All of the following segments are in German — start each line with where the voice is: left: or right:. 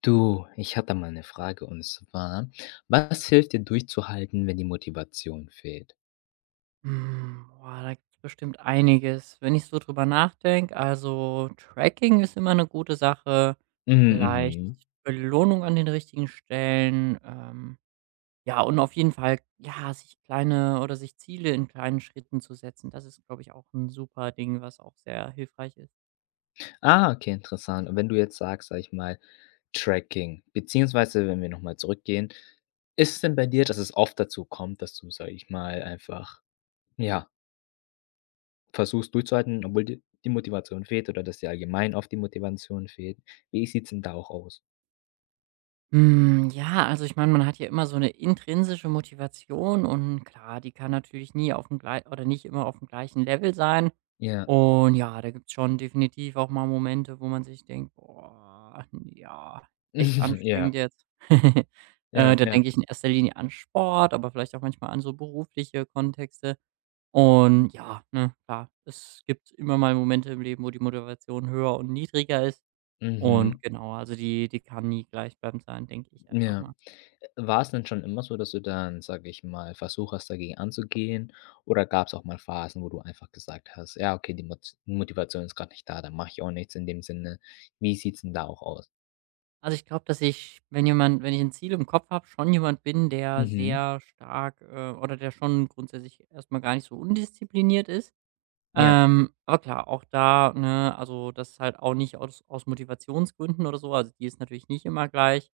left: Du, ich hatte mal eine Frage und zwar: Was hilft dir durchzuhalten, wenn die Motivation fehlt?
right: Hm, boah, da gibt es bestimmt einiges. Wenn ich so drüber nachdenke, also Tracking ist immer eine gute Sache,
left: Mhm,
right: vielleicht
left: mhm.
right: Belohnung an den richtigen Stellen, ja, und auf jeden Fall, ja, sich Ziele in kleinen Schritten zu setzen. Das ist, glaube ich, auch ein super Ding, was auch sehr hilfreich ist.
left: Ah, okay, interessant. Und wenn du jetzt sagst, sage ich mal, Tracking, beziehungsweise wenn wir noch mal zurückgehen, ist es denn bei dir, dass es oft dazu kommt, dass du, sage ich mal, einfach, ja, versuchst durchzuhalten, obwohl dir die Motivation fehlt oder dass dir allgemein oft die Motivation fehlt? Wie sieht's denn da auch aus?
right: Hm, ja, also ich meine, man hat ja immer so eine intrinsische Motivation und klar, die kann natürlich nie aufm glei oder nicht immer auf dem gleichen Level sein.
left: Ja.
right: Und ja, da gibt's schon definitiv auch mal Momente, wo man sich denkt: „Boah, ja, echt anstrengend
left: Ja,
right: jetzt.“
left: ja,
right: Da
left: ja.
right: denke ich in erster Linie an Sport, aber vielleicht auch manchmal an so berufliche Kontexte. Und ja, ne, klar, es gibt immer mal Momente im Leben, wo die Motivation höher und niedriger ist. Und
left: Mhm.
right: genau, also die kann nie gleichbleibend sein, denke ich einfach
left: Ja.
right: mal.
left: War es denn schon immer so, dass du dann, sage ich mal, versucht hast, dagegen anzugehen? Oder gab es auch mal Phasen, wo du einfach gesagt hast: „Ja, okay, die Motivation ist gerade nicht da, dann mache ich auch nichts in dem Sinne.“ Wie sieht's denn da auch aus?
right: Also, ich glaube, dass ich, wenn ich ein Ziel im Kopf habe, schon jemand bin, der
left: Mhm.
right: sehr stark, oder der schon grundsätzlich erstmal gar nicht so undiszipliniert ist.
left: Ja,
right: Aber klar, auch da, ne also, das ist halt auch nicht aus Motivationsgründen oder so, also die ist natürlich nicht immer gleich,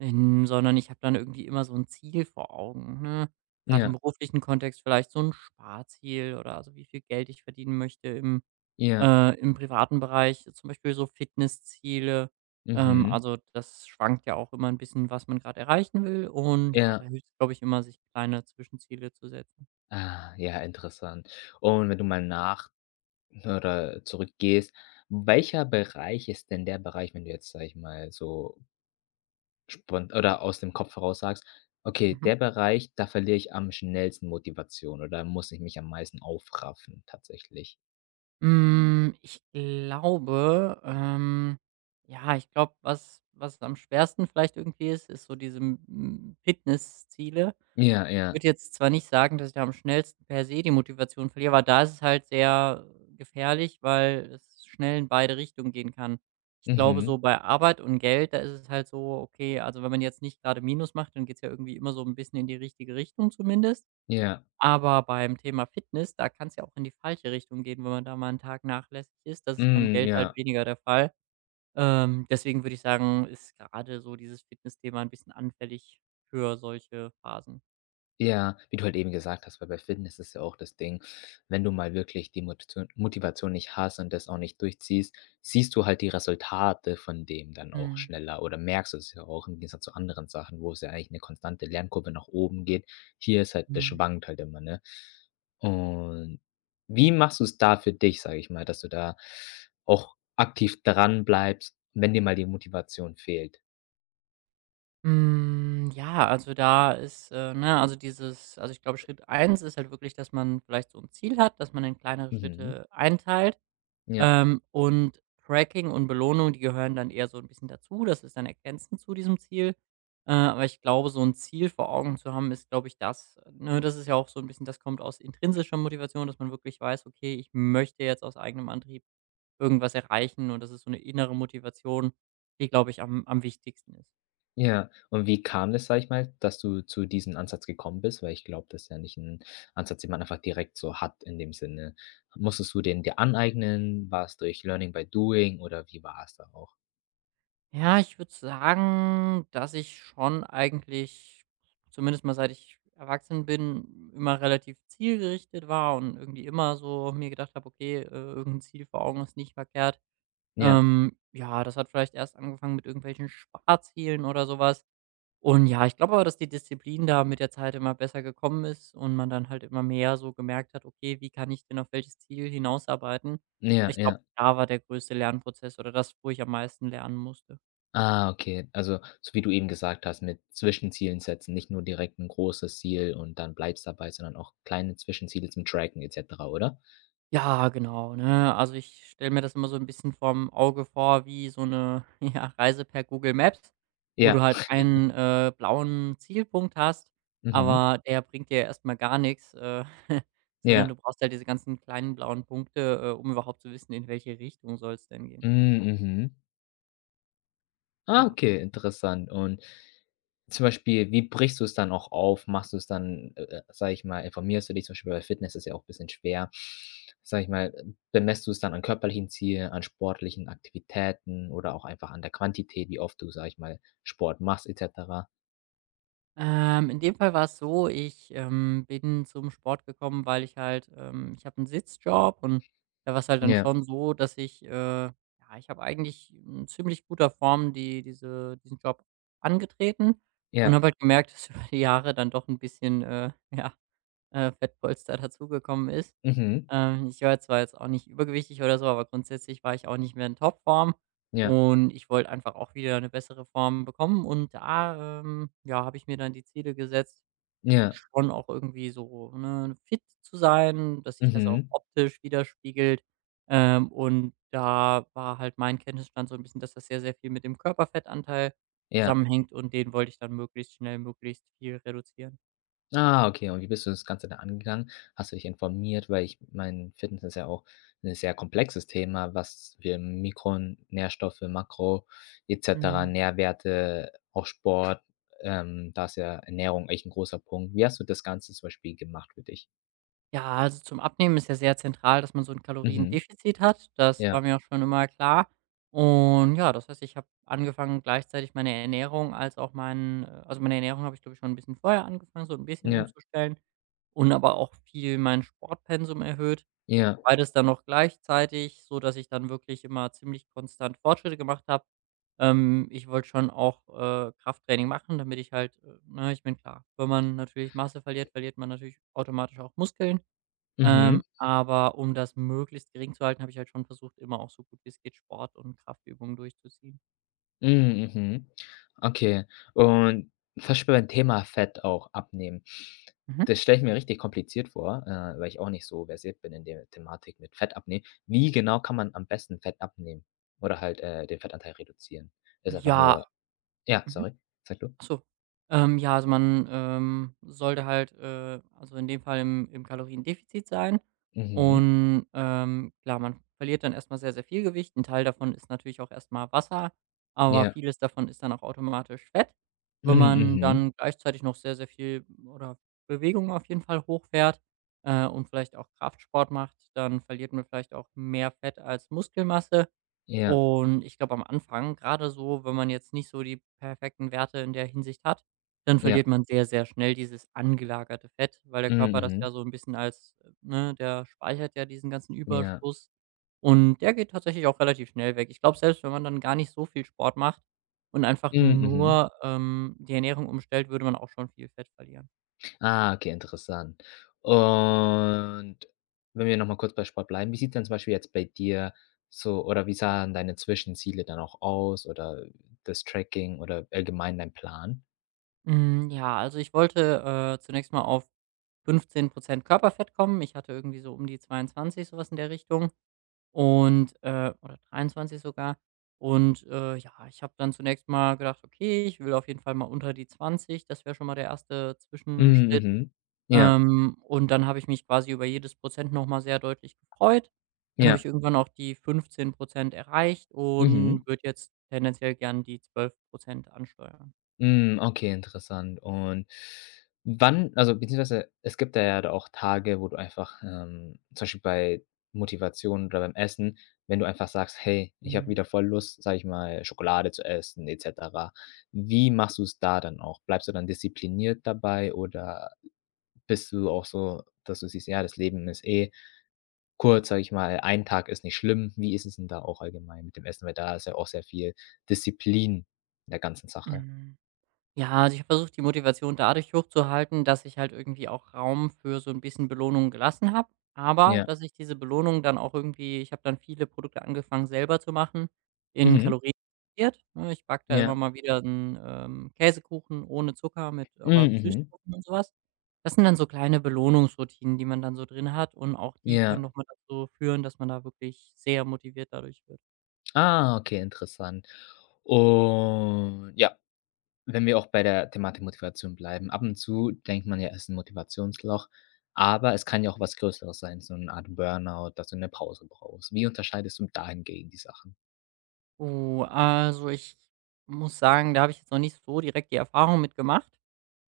right: sondern ich habe dann irgendwie immer so ein Ziel vor Augen, ne? Grad im
left: ja,
right: beruflichen Kontext vielleicht so ein Sparziel oder also wie viel Geld ich verdienen möchte im
left: ja.
right: äh, im privaten Bereich, zum Beispiel so Fitnessziele.
left: Mhm.
right: Also das schwankt ja auch immer ein bisschen, was man gerade erreichen will und ja, da
left: Ja.
right: hilft's, glaube ich, immer, sich kleine Zwischenziele zu setzen.
left: Ah, ja, interessant. Und wenn du mal nach oder zurückgehst, welcher Bereich ist denn der Bereich, wenn du jetzt, sag ich mal, so Spont oder aus dem Kopf heraus sagst: „Okay,
right: Mhm.
left: der Bereich, da verliere ich am schnellsten Motivation oder muss ich mich am meisten aufraffen tatsächlich.“
right: Hm, ich glaube, ja, ich glaube, was am schwersten vielleicht irgendwie ist, ist so diese, Fitnessziele.
left: Ja, ja.
right: Würde jetzt zwar nicht sagen, dass ich da am schnellsten per se die Motivation verliere, aber da ist es halt sehr gefährlich, weil es schnell in beide Richtungen gehen kann. Ich glaube,
left: Mhm.
right: so bei Arbeit und Geld, da ist es halt so, okay, also wenn man jetzt nicht gerade Minus macht, dann geht es ja irgendwie immer so ein bisschen in die richtige Richtung zumindest.
left: Ja.
right: Aber beim Thema Fitness, da kann es ja auch in die falsche Richtung gehen, wenn man da mal einen Tag nachlässig ist. Das ist beim
left: Mhm,
right: Geld halt
left: ja.
right: weniger der Fall. Deswegen würde ich sagen, ist gerade so dieses Fitness-Thema ein bisschen anfällig für solche Phasen.
left: Ja, wie du halt eben gesagt hast, weil bei Fitness ist ja auch das Ding, wenn du mal wirklich die Motivation nicht hast und das auch nicht durchziehst, siehst du halt die Resultate von dem dann auch schneller oder merkst es ja auch im Gegensatz zu anderen Sachen, wo es ja eigentlich eine konstante Lernkurve nach oben geht. Hier ist halt das
right: Mhm.
left: schwankt halt immer, ne? Und wie machst du es da für dich, sage ich mal, dass du da auch aktiv dran bleibst, wenn dir mal die Motivation fehlt?
right: Hm, ja, also da ist, ne also dieses also ich glaube, Schritt eins ist halt wirklich, dass man vielleicht so ein Ziel hat, dass man in kleinere
left: Mhm,
right: Schritte einteilt,
left: ja.
right: und Tracking und Belohnung, die gehören dann eher so ein bisschen dazu. Das ist dann ergänzend zu diesem Ziel. Aber ich glaube, so ein Ziel vor Augen zu haben, ist, glaube ich, das ne, das ist ja auch so ein bisschen das kommt aus intrinsischer Motivation, dass man wirklich weiß: „Okay, ich möchte jetzt aus eigenem Antrieb irgendwas erreichen.“ Und das ist so eine innere Motivation, die, glaube ich, am wichtigsten ist.
left: Ja, und wie kam das, sage ich mal, dass du zu diesem Ansatz gekommen bist? Weil ich glaube, das ist ja nicht ein Ansatz, den man einfach direkt so hat in dem Sinne. Musstest du den dir aneignen? War es durch Learning by Doing oder wie war es da auch?
right: Ja, ich würde sagen, dass ich schon eigentlich, zumindest mal seit ich erwachsen bin, immer relativ zielgerichtet war und irgendwie immer so mir gedacht habe, okay, irgendein Ziel vor Augen ist nicht verkehrt.
left: Ja,
right: Ja, das hat vielleicht erst angefangen mit irgendwelchen Sparzielen oder sowas. Und ja, ich glaube aber, dass die Disziplin da mit der Zeit immer besser gekommen ist und man dann halt immer mehr so gemerkt hat, okay, wie kann ich denn auf welches Ziel hinausarbeiten?
left: ja,
right: Ich glaube,
left: ja.
right: da war der größte Lernprozess oder das, wo ich am meisten lernen musste.
left: Ah, okay. Also, so wie du eben gesagt hast, mit Zwischenzielen setzen, nicht nur direkt ein großes Ziel und dann bleibst dabei, sondern auch kleine Zwischenziele zum Tracken et cetera, oder?
right: Ja, genau, ne? Also, ich stelle mir das immer so ein bisschen vorm Auge vor wie so eine ja, Reise per Google Maps, wo du
left: Ja.
right: halt einen, blauen Zielpunkt hast,
left: Mhm.
right: aber der bringt dir erst mal gar nichts, sondern du
left: Ja.
right: brauchst halt diese ganzen kleinen blauen Punkte, um überhaupt zu wissen, in welche Richtung soll es denn gehen.
left: Hm, mhm. Ah,
right: Ja.
left: okay, interessant. Und zum Beispiel, wie brichst du es dann auch auf? Machst du es dann, sage ich mal, informierst du dich zum Beispiel bei Fitness ist ja auch ein bisschen schwer, sage ich mal, Bemessst du es dann an körperlichen Zielen, an sportlichen Aktivitäten oder auch einfach an der Quantität, wie oft du, sage ich mal, Sport machst et cetera?
right: In dem Fall war es so, ich bin zum Sport gekommen, weil ich halt ich habe einen Sitzjob und da war es halt dann
left: Ja,
right: schon so, dass ich ja, ich habe eigentlich in ziemlich guter Form diesen Job angetreten und
left: ja,
right: habe halt gemerkt, dass über die Jahre dann doch ein bisschen, ja, Fettpolster dazugekommen ist.
left: mhm,
right: Ich war zwar jetzt auch nicht übergewichtig oder so, aber grundsätzlich war ich auch nicht mehr in Topform
left: ja,
right: und ich wollte einfach auch wieder eine bessere Form bekommen und da, ja, habe ich mir dann die Ziele gesetzt,
left: ja,
right: schon auch irgendwie so, ne, fit zu sein, dass sich das auch
left: mhm,
right: optisch widerspiegelt. Und da war halt mein Kenntnisstand so ein bisschen, dass das sehr, sehr viel mit dem Körperfettanteil
left: ja.
right: zusammenhängt und den wollte ich dann möglichst schnell, möglichst viel reduzieren.
left: Ah, okay. Und wie bist du das Ganze dann angegangen? Hast du dich informiert? Weil ich mein, Fitness ist ja auch ein sehr komplexes Thema, was wir Mikronährstoffe, Makro et cetera,
right: Mhm.
left: Nährwerte, auch Sport, da ist ja Ernährung echt ein großer Punkt. Wie hast du das Ganze zum Beispiel gemacht für dich?
right: Ja, also zum Abnehmen ist ja sehr zentral, dass man so 'n
left: Mhm.
right: Kaloriendefizit hat. Das war
left: Ja,
right: mir auch schon immer klar. Und ja, das heißt, ich habe angefangen, gleichzeitig meine Ernährung als auch meinen also meine Ernährung habe ich, glaube ich, schon 'n bisschen vorher angefangen, so 'n bisschen
left: ja,
right: umzustellen und aber auch viel mein Sportpensum erhöht.
left: ja.
right: Beides dann noch gleichzeitig, sodass ich dann wirklich immer ziemlich konstant Fortschritte gemacht habe. Ich wollte schon auch, Krafttraining machen, damit ich halt ne, ich meine, klar, wenn man natürlich Masse verliert, verliert man natürlich automatisch auch Muskeln.
left: Mhm.
right: Aber um das möglichst gering zu halten, habe ich halt schon versucht, immer auch so gut wie es geht Sport und Kraftübungen durchzuziehen.
left: Mhm, mhm. Okay. Und zum Beispiel beim Thema Fett auch abnehmen.
right: Mhm.
left: Das stelle ich mir richtig kompliziert vor, weil ich auch nicht so versiert bin in der Thematik mit Fett abnehmen. Wie genau kann man am besten Fett abnehmen oder halt, den Fettanteil reduzieren? Ist einfach
right: Ja.
left: nur ja,
right: Mhm.
left: sorry, sag du.
right: Ach so. Ja, also man, sollte halt, also in dem Fall im Kaloriendefizit sein.
left: Mhm.
right: Und, klar, man verliert dann erstmal sehr, sehr viel Gewicht. Ein Teil davon ist natürlich auch erstmal Wasser, aber
left: Ja.
right: vieles davon ist dann auch automatisch Fett.
left: Mhm,
right: Wenn man
left: mhm.
right: dann gleichzeitig noch sehr, sehr viel oder Bewegung auf jeden Fall hochfährt, und vielleicht auch Kraftsport macht, dann verliert man vielleicht auch mehr Fett als Muskelmasse.
left: Ja,
right: Und ich glaube, am Anfang, gerade so, wenn man jetzt nicht so die perfekten Werte in der Hinsicht hat, dann verliert
left: ja.
right: man sehr, sehr schnell dieses angelagerte Fett, weil der
left: Mhm,
right: Körper das ja
left: mhm.
right: so ein bisschen als ne, der speichert ja diesen ganzen
left: Ja.
right: Überschuss und der geht tatsächlich auch relativ schnell weg. Ich glaube, selbst wenn man dann gar nicht so viel Sport macht und einfach
left: Mhm, mhm.
right: nur, die Ernährung umstellt, würde man auch schon viel Fett verlieren.
left: Ah, okay, interessant. Und wenn wir noch mal kurz bei Sport bleiben, wie sieht denn zum Beispiel jetzt bei dir so oder wie sahen deine Zwischenziele dann auch aus oder das Tracking oder allgemein dein Plan?
right: Hm, ja, also ich wollte, zunächst mal auf 15 Körperfett kommen. Ich hatte irgendwie so um die 22, sowas in der Richtung. Und oder 23 sogar. Und, ja, ich habe dann zunächst mal gedacht: „Okay, ich will auf jeden Fall mal unter die 20.“ Das wäre schon mal der erste
left: Mhm,
right: Zwischenschritt.
left: mhm. Ja,
right: Und dann habe ich mich quasi über jedes Prozent noch mal sehr deutlich gefreut. Dann habe ich
left: ja.
right: irgendwann auch die 15 erreicht und
left: Mhm.
right: würde jetzt tendenziell gern die 12 ansteuern.
left: Hm, okay, interessant. Und wann also, beziehungsweise es gibt da ja da auch Tage, wo du einfach, zum Beispiel bei Motivation oder beim Essen, wenn du einfach sagst: „Hey, ich habe
right: Mhm,
left: wieder voll Lust, sage ich mal, Schokolade zu essen“ et cetera. Wie machst du es da dann auch? Bleibst du dann diszipliniert dabei oder bist du auch so, dass du siehst: „Ja, das Leben ist eh kurz, sage ich mal, ein Tag ist nicht schlimm.“ Wie ist es denn da auch allgemein mit dem Essen? Weil da ist ja auch sehr viel Disziplin in der ganzen Sache.
right: mhm. Ja, also ich habe versucht, die Motivation dadurch hochzuhalten, dass ich halt irgendwie auch Raum für so ein bisschen Belohnung gelassen habe, aber
left: Ja.
right: dass ich diese Belohnung dann auch irgendwie ich habe dann viele Produkte angefangen, selber zu machen, in
left: Mhm.
right: Kalorien reduziert, ne? Ich backe da immer
left: Ja.
right: mal wieder einen Käsekuchen ohne Zucker mit
left: Hm,
right: aber
left: mhm.
right: Süßstoffen und sowas. Das sind dann so kleine Belohnungsroutinen, die man dann so drin hat und auch die können
left: Ja.
right: noch mal dazu führen, dass man da wirklich sehr motiviert dadurch wird.
left: Ah, okay, interessant. Und ja, wenn wir auch bei der Thematik Motivation bleiben. Ab und zu denkt man ja, es ist ein Motivationsloch, aber es kann ja auch was Größeres sein, so eine Art Burnout, dass du eine Pause brauchst. Wie unterscheidest du da die Sachen?
right: Oh, also ich muss sagen, da habe ich jetzt noch nicht so direkt die Erfahrung mit gemacht.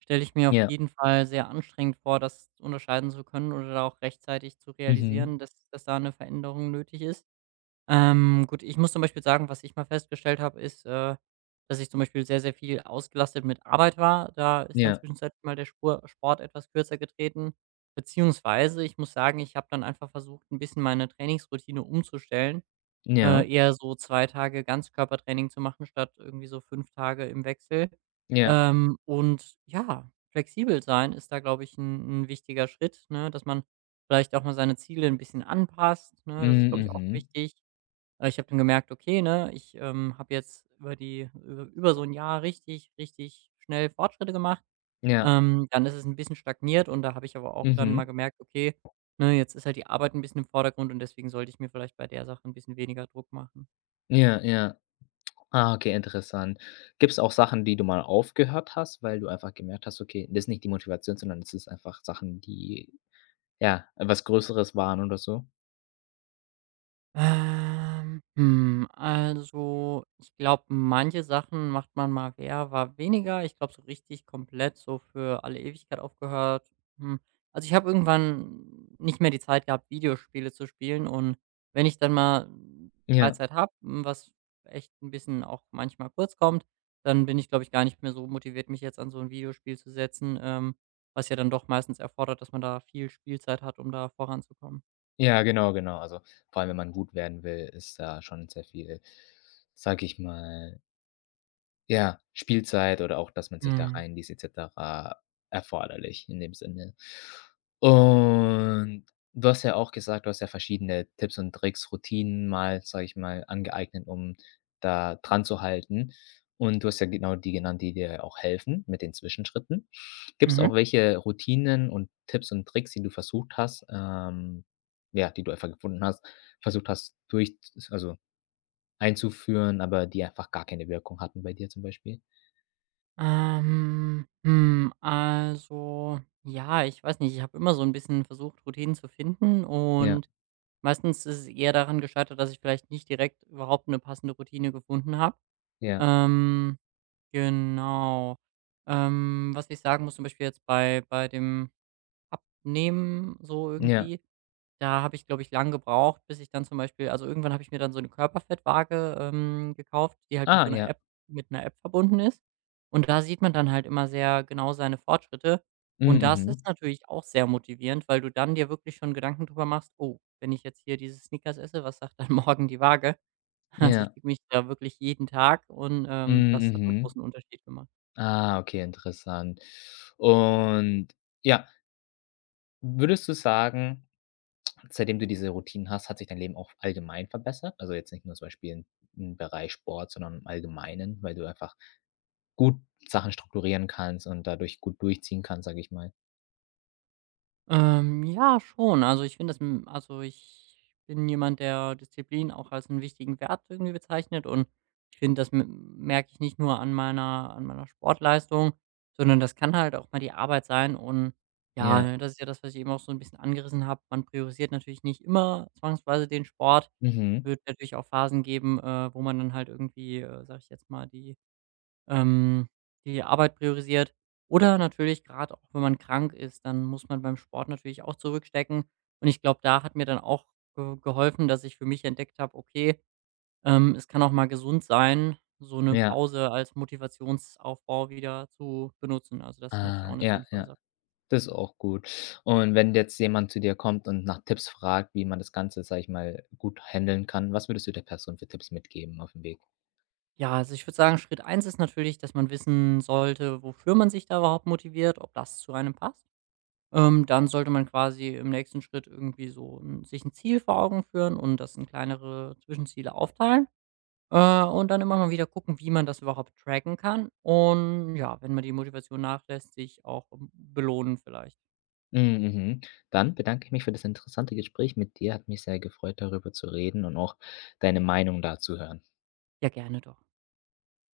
right: Stelle ich mir auf
left: Ja.
right: jeden Fall sehr anstrengend vor, das unterscheiden zu können oder da auch rechtzeitig zu
left: Mhm.
right: realisieren, dass da eine Veränderung nötig ist. Gut, ich muss zum Beispiel sagen, was ich mal festgestellt habe, ist, dass ich zum Beispiel sehr, sehr viel ausgelastet mit Arbeit war. Da ist dann
left: Ja.
right: zwischenzeitlich mal der Spur Sport etwas kürzer getreten, beziehungsweise ich muss sagen, ich habe dann einfach versucht, ein bisschen meine Trainingsroutine umzustellen
left: Ja.
right: eher so 2 Tage Ganzkörpertraining zu machen statt irgendwie so 5 Tage im Wechsel.
left: Ja.
right: Und ja, flexibel sein ist da, glaube ich, ein 'n wichtiger Schritt, ne, dass man vielleicht auch mal seine Ziele ein bisschen anpasst,
left: Hm,
right: ne? Das ist, glaube ich, auch
left: mhm.
right: wichtig. Ich habe dann gemerkt, okay, ne, ich habe jetzt über die über über so ein Jahr richtig, richtig schnell Fortschritte gemacht.
left: Ja.
right: Dann ist es ein bisschen stagniert und da habe ich aber auch dann mal
left: Mhm.
right: gemerkt, okay, ne, jetzt ist halt die Arbeit ein bisschen im Vordergrund und deswegen sollte ich mir vielleicht bei der Sache ein bisschen weniger Druck machen.
left: Ja, ja. Ah, okay, interessant. Gibt es auch Sachen, die du mal aufgehört hast, weil du einfach gemerkt hast: „Okay, das ist nicht die Motivation, sondern es ist einfach Sachen, die, ja, was Größeres waren oder so?“
right: Also, ich glaube, manche Sachen macht man mal mehr, war weniger. Ich glaube, so richtig komplett so für alle Ewigkeit aufgehört. Hm. Also, ich habe irgendwann nicht mehr die Zeit gehabt, Videospiele zu spielen. Und wenn ich dann mal
left: Ja,
right: Freizeit habe, was echt ein bisschen auch manchmal kurz kommt, dann bin ich, glaube ich, gar nicht mehr so motiviert, mich jetzt an so ein Videospiel zu setzen, was ja dann doch meistens erfordert, dass man da viel Spielzeit hat, um da voranzukommen.
left: ja, genau, genau. Also, vor allem, wenn man gut werden will, ist da schon sehr viel, sage ich mal, ja, Spielzeit oder auch, dass man sich da
right: Mhm.
left: reinliest et cetera erforderlich in dem Sinne. Und du hast ja auch gesagt, du hast ja verschiedene Tipps und Tricks, Routinen mal, sage ich mal, angeeignet, um da dran zu halten. Und du hast ja genau die genannt, die dir auch helfen mit den Zwischenschritten. Gibt's
right: Mhm.
left: auch welche Routinen und Tipps und Tricks, die du versucht hast, ja, die du einfach gefunden hast versucht hast, durch also einzuführen, aber die einfach gar keine Wirkung hatten bei dir zum Beispiel?
right: Also, ja, ich weiß nicht, ich habe immer so ein bisschen versucht, Routinen zu finden
left: Ja,
right: und meistens ist es eher daran gescheitert, dass ich vielleicht nicht direkt überhaupt eine passende Routine gefunden habe.
left: ja,
right: Ähm, genau. Was ich sagen muss, zum Beispiel jetzt bei dem Abnehmen so
left: ja.
right: irgendwie da habe ich, glaube ich, lang gebraucht, bis ich dann zum Beispiel also, irgendwann habe ich mir dann so eine Körperfettwaage, gekauft, die halt mit so
left: Ah,
right: einer
left: ja.
right: App mit einer App verbunden ist. Und da sieht man dann halt immer sehr genau seine Fortschritte. Und
left: Mhm,
right: das ist
left: mhm.
right: natürlich auch sehr motivierend, weil du dann dir wirklich schon Gedanken drüber machst: „Oh, wenn ich jetzt hier diese Snickers esse, was sagt dann morgen die Waage?“ Also, ich
left: Ja.
right: wiege mich da wirklich jeden Tag und,
left: Mhm,
right: das hat einen
left: mhm.
right: großen Unterschied gemacht.
left: Ah, okay, interessant. Und ja, würdest du sagen, seitdem du diese Routinen hast, hat sich dein Leben auch allgemein verbessert? Also jetzt nicht nur zum Beispiel im im Bereich Sport, sondern im Allgemeinen, weil du einfach gut Sachen strukturieren kannst und dadurch gut durchziehen kannst, sag ich mal.
right: Ja, schon. Also, ich finde das m also, ich bin jemand, der Disziplin auch als einen wichtigen Wert irgendwie bezeichnet und ich finde, das m merke ich nicht nur an meiner Sportleistung, sondern das kann halt auch mal die Arbeit sein und ja,
left: Ja.
right: ne, das ist ja das, was ich eben auch so ein bisschen angerissen habe. Man priorisiert natürlich nicht immer zwangsweise den Sport.
left: Mhm.
right: Wird natürlich auch Phasen geben, wo man dann halt irgendwie, sage ich jetzt mal, ähm, die Arbeit priorisiert. Oder natürlich gerade auch, wenn man krank ist, dann muss man beim Sport natürlich auch zurückstecken. Und ich glaube, da hat mir dann auch ge geholfen, dass ich für mich entdeckt habe, okay, es kann auch mal gesund sein, so eine
left: Ja.
right: Pause als Motivationsaufbau wieder zu benutzen. Also, das ist natürlich auch
left: Ah,
right: eine
left: ja,
right: sinnvolle
left: ja.
right: Sache.
left: Das ist auch gut. Und wenn jetzt jemand zu dir kommt und nach Tipps fragt, wie man das Ganze, sage ich mal, gut handeln kann, was würdest du der Person für Tipps mitgeben auf dem Weg?
right: Ja, also, ich würde sagen, Schritt eins ist natürlich, dass man wissen sollte, wofür man sich da überhaupt motiviert, ob das zu einem passt. Dann sollte man quasi im nächsten Schritt irgendwie so 'n sich ein Ziel vor Augen führen und das in kleinere Zwischenziele aufteilen, und dann immer mal wieder gucken, wie man das überhaupt tracken kann. Und ja, wenn man die Motivation nachlässt, sich auch belohnen vielleicht.
left: Mhm, mhm. Dann bedanke ich mich für das interessante Gespräch mit dir. Hat mich sehr gefreut, darüber zu reden und auch deine Meinung dazu hören.
right: Ja, gerne doch.